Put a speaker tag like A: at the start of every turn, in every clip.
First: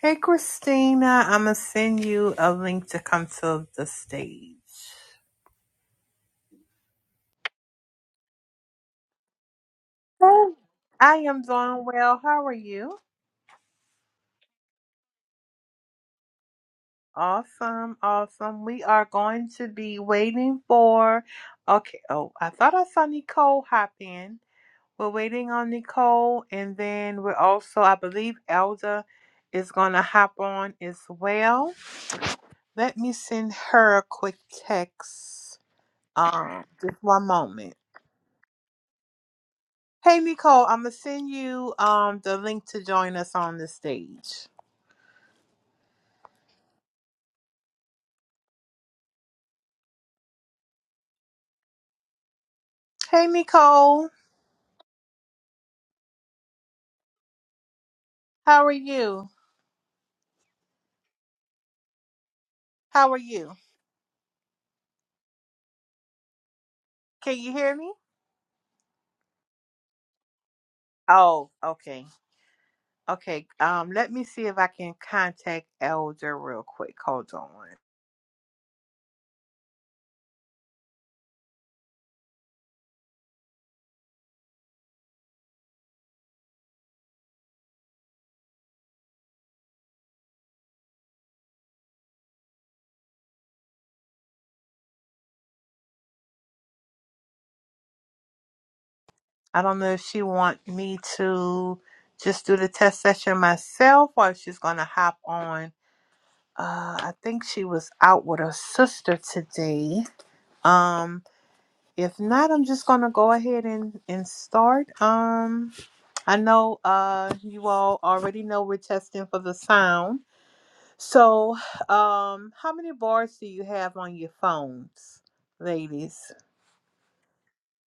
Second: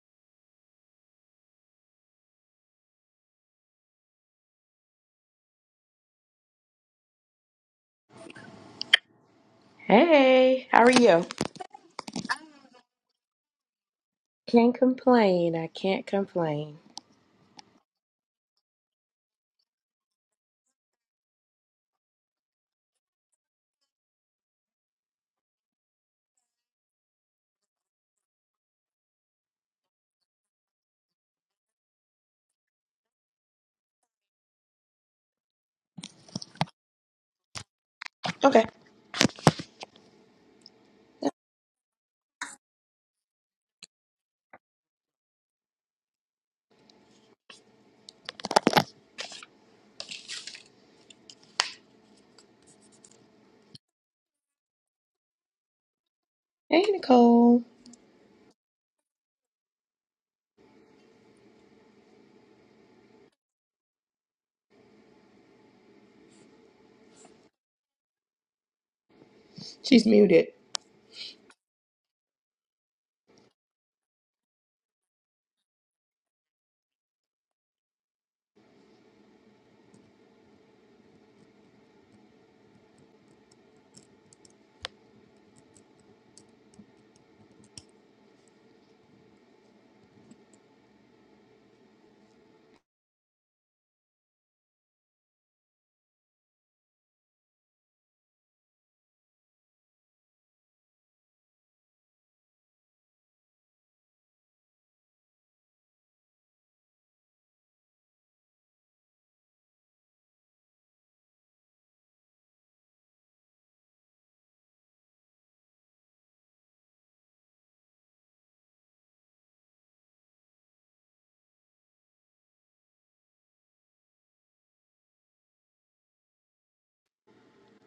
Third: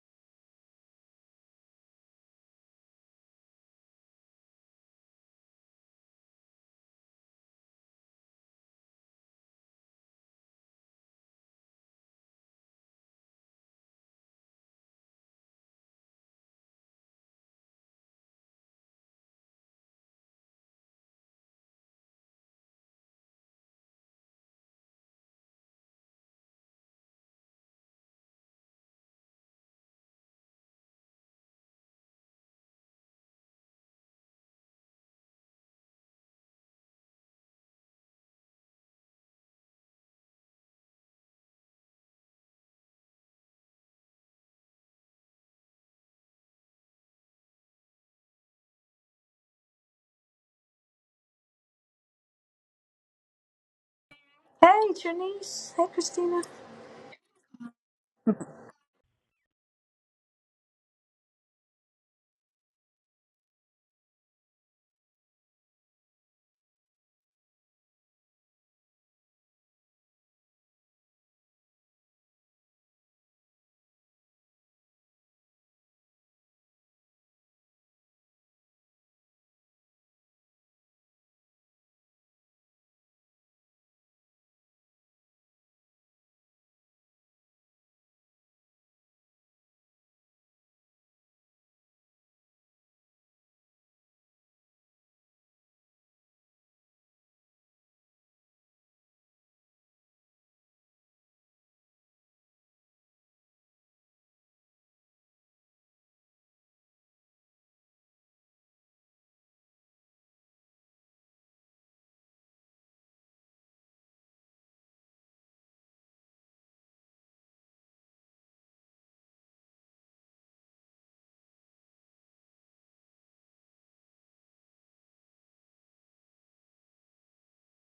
A: Hey, Christina, I'm going to send you a link to come to the stage. Hey.
B: Hey, how are
A: I
B: you?
A: am doing well. How are you?
B: Can't complain. I can't complain.
A: Awesome, awesome. We are going to be waiting for. Okay, oh, I thought I saw Nicole hop in. We're waiting on Nicole, and then we're also, I believe, Elda is going to hop on as well. Let me send her a quick text. Um, just one moment.
B: Okay.
A: Hey Nicole, I'm gonna send you um the link to join us on the stage. Hey Nicole,
C: Hey, Janice. Hey, Christina.
B: Hey, Nicole.
A: how are you? How are you? Can you hear me?
B: She's muted.
A: Oh, okay. Okay. Um let me see if I can contact Elder real quick. Hold on. I don't know if she want me to just do the test session myself or if she's gonna hop on. Uh I think she was out with her sister today. Um If not, I'm just gonna go ahead and and start. Um, I know uh you all already know we're testing for the sound. So, um, how many bars do you have on your phones, ladies?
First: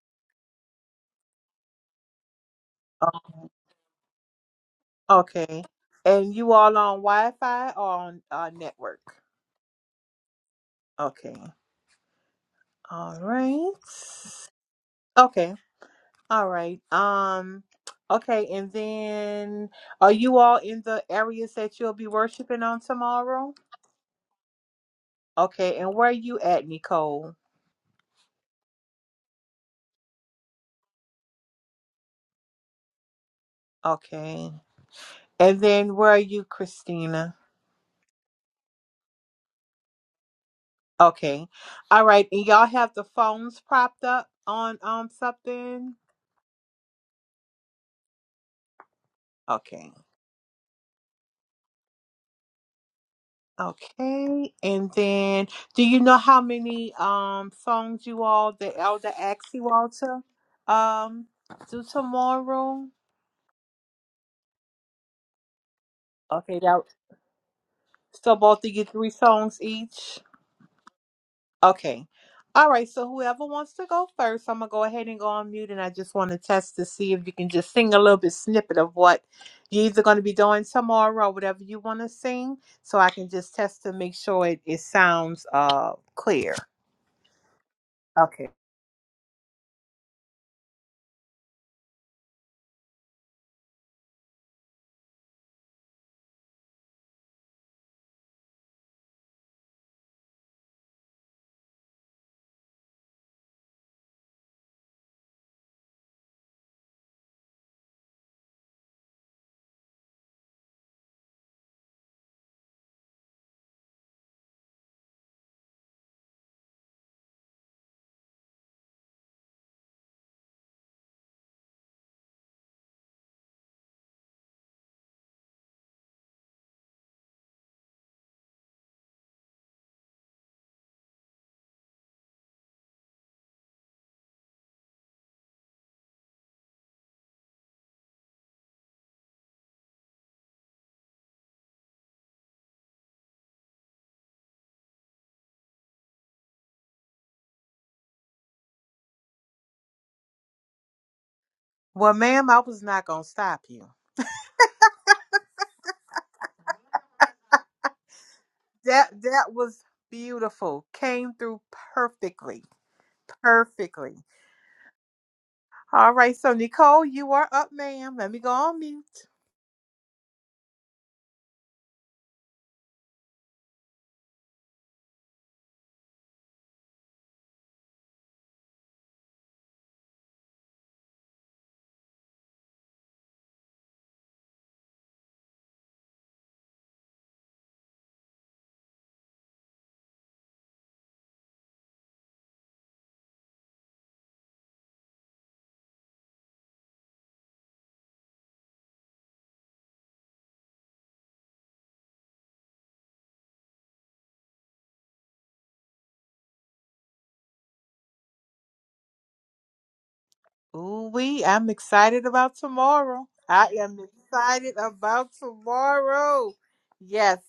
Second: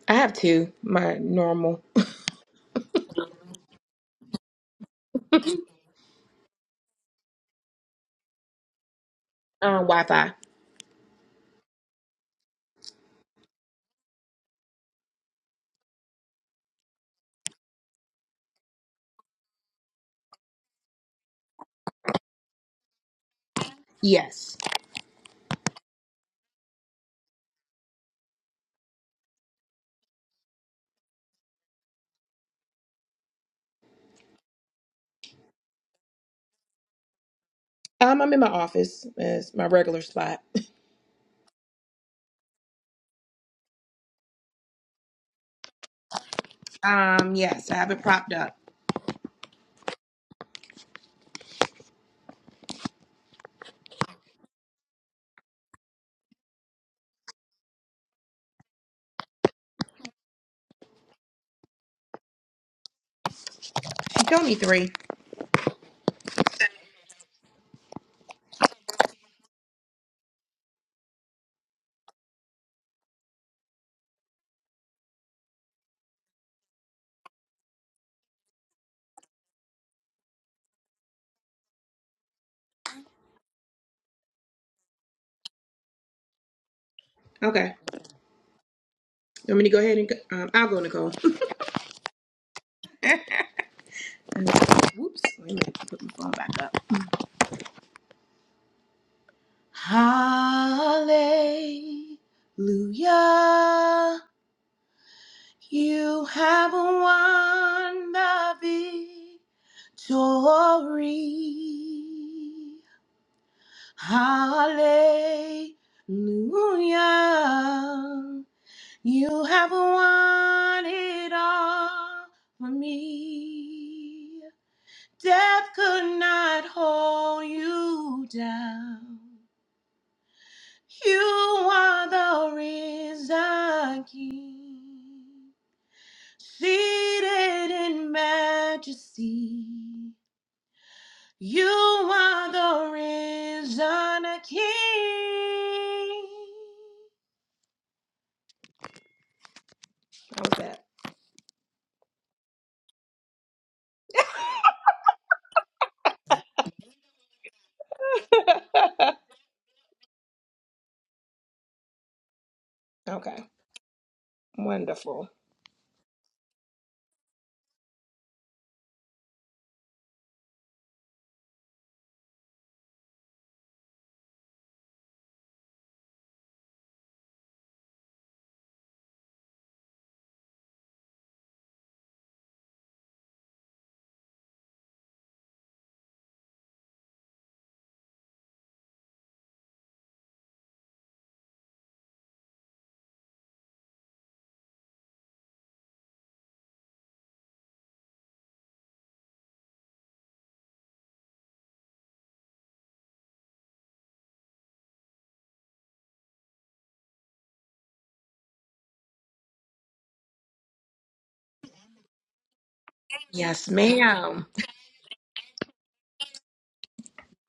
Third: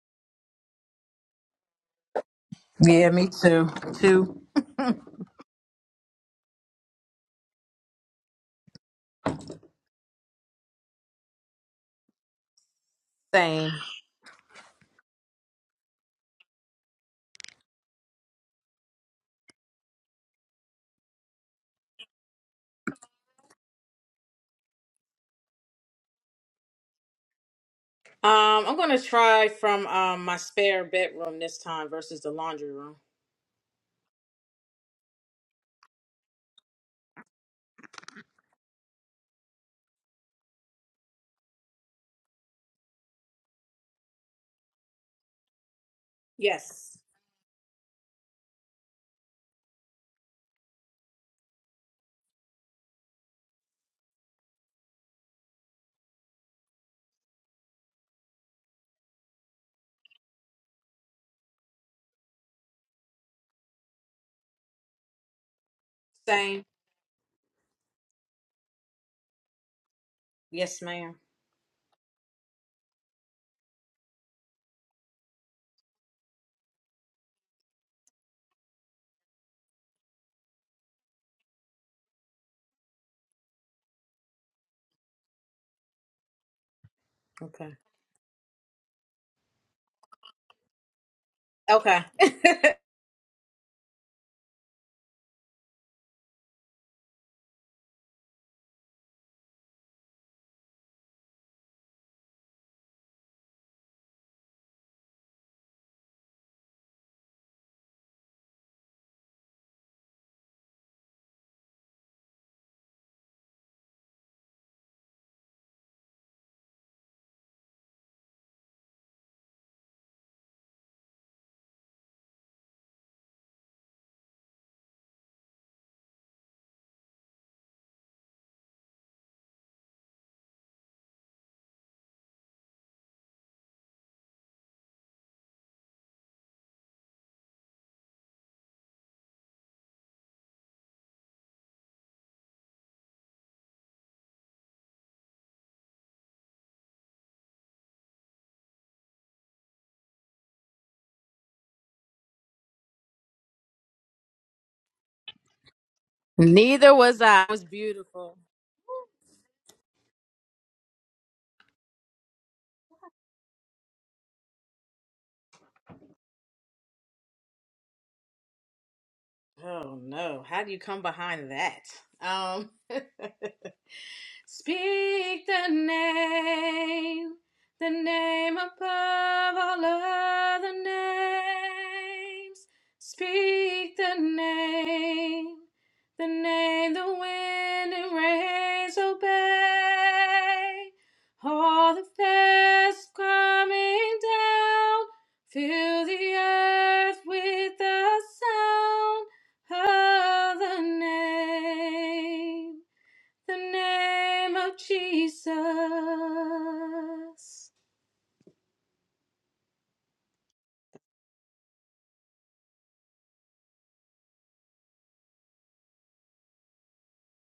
B: I have two, my normal
C: Yeah, me
A: Um,
C: too. Too
A: okay, and you all on Wi-Fi or on uh, network?
B: um, Wi Fi.
A: Okay, all
C: same.
A: right. Okay, all right. Um, okay, and then are you all in the areas that you'll be worshiping on tomorrow?
B: Yes.
A: Okay, and where are you at, Nicole?
C: Um, I'm gonna try from um my spare bedroom this time versus the laundry room.
A: Okay. And then where are you, Christina?
B: Um, I'm in my office as my regular spot.
A: Okay. All right. And y'all have the phones propped up on um something?
C: Yes.
B: Um, yes, I have it propped up.
A: Okay. Okay. And then do you know how many um songs you all the elder asked you all to um do tomorrow?
B: She told me three.
A: Okay,
C: Same.
A: that so both of you three songs each?
C: Yes, ma'am.
A: Okay. All right. So whoever wants to go first, I'm gonna go ahead and go on mute, and I just want to test to see if you can just sing a little bit snippet of what you're either gonna be doing tomorrow or whatever you want to sing, so I can just test to make sure it, it sounds uh clear.
B: Okay.
C: Okay.
A: Okay.
B: You want me to go ahead and go- um, I'll go, Nicole.
C: Okay.
B: And- Whoops. Wait a minute. Put my phone back up. Hallelujah. You have won the victory. Hallelujah. You have won it all for me. Death could not hold you down. You are the risen King. Seated in majesty, you are the risen King. How's that?
A: Well, ma'am, I was not gonna stop you.
C: Neither was I. It was beautiful.
A: That that was beautiful. Came through perfectly.
B: Okay,
A: Perfectly.
B: wonderful.
A: All right. So Nicole, you are up, ma'am. Let me go on mute.
C: Oh no. How do you come behind that? Um Speak the name, the name above all other names. Speak the name, the name the wind and rains obey. All the fast coming down, fill the earth with the sound of the name the name of Jesus.
A: Ooh wee, I'm excited about tomorrow.
B: Yes,
A: I am
B: madam
A: excited about tomorrow. Yes,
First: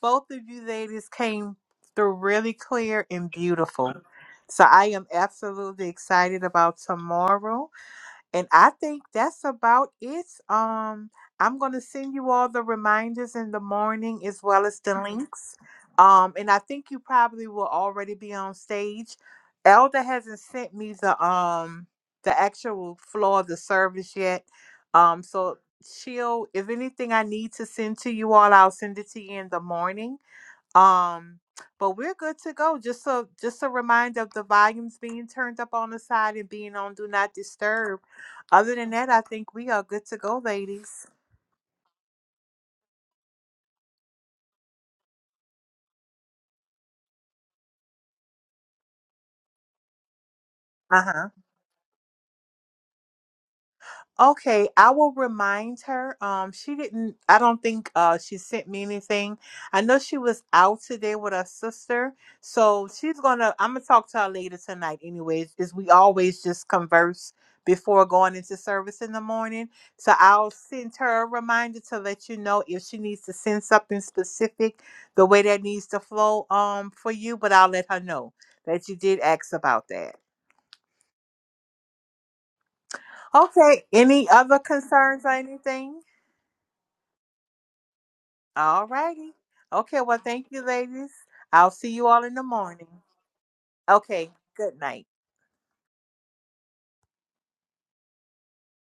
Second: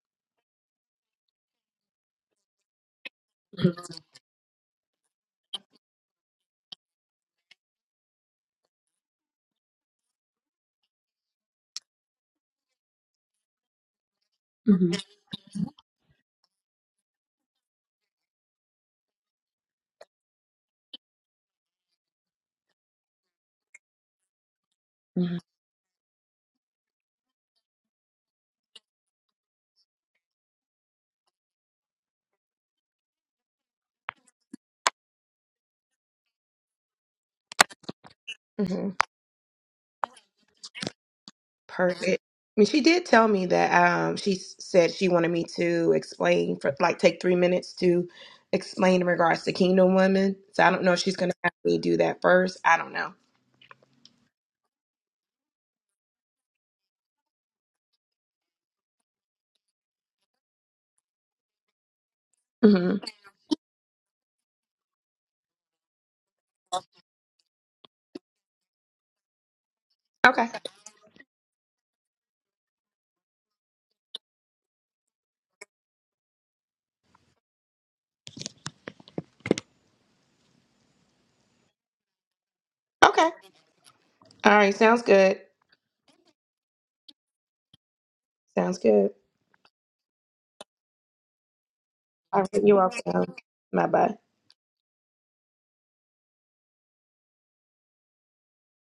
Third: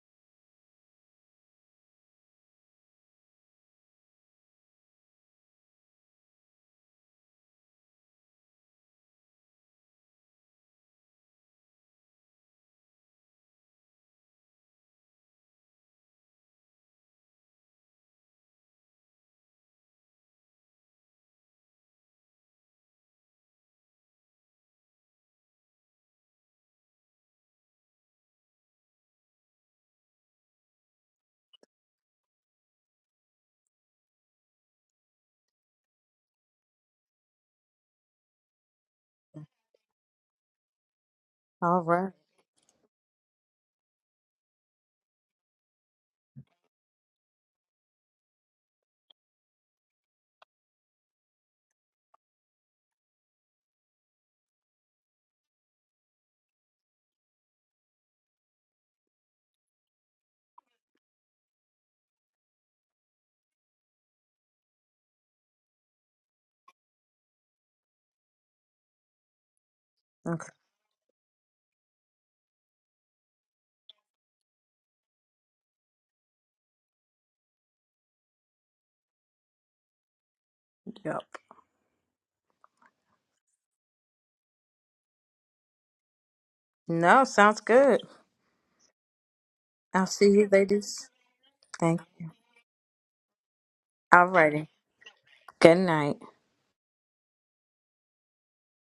A: both of you ladies came through really clear and beautiful. So I am absolutely excited about tomorrow. And I think that's about it. Um, I'm going to send you all the reminders in the morning as well as
B: Mm-hmm. hmm
A: the Mhm. links. Um, and I think you probably will already be on stage. Elder hasn't sent me the um the actual floor of the service yet. Um,
B: hmm
A: so she'll if anything I need to send to you all, I'll send it to you in the morning. Um, but we're good to go. Just a just a reminder of the volumes being turned up on the side and being on do not disturb. Other
B: hmm
A: than that, I think we are good to go, ladies.
C: Oh,
B: Perfect. I mean, she did tell me that um, she s- said she wanted me to explain for like take three minutes to explain in regards to Kingdom Women. So I don't know if
A: Uh huh.
B: she's gonna have me do that first. I don't know.
A: Okay, I will remind her. Um, she didn't. I don't think uh she sent me anything. I know she was out today with her sister, so
B: hmm
A: she's gonna. I'm gonna talk to her later tonight. Anyways, is we always just converse before going into service in the morning. So
B: Okay.
C: okay.
A: I'll send her a reminder to let you know if she needs to send something specific, the way that needs to flow um for you. But I'll let her know that you did ask about that.
C: Yep.
B: Okay.
A: Okay. Any
B: All
A: other
B: right, sounds
A: concerns or
B: good.
A: anything?
C: No, sounds good.
B: Sounds
A: All
B: good.
A: righty. Okay,
C: I'll
A: well,
C: see
A: thank
C: you
A: you,
C: ladies.
A: ladies. I'll see
C: Thank.
A: you all in
B: All
A: the
B: right, you
A: morning.
B: all sound. Bye bye.
C: All
A: Okay,
C: righty.
A: good night.
C: Good night.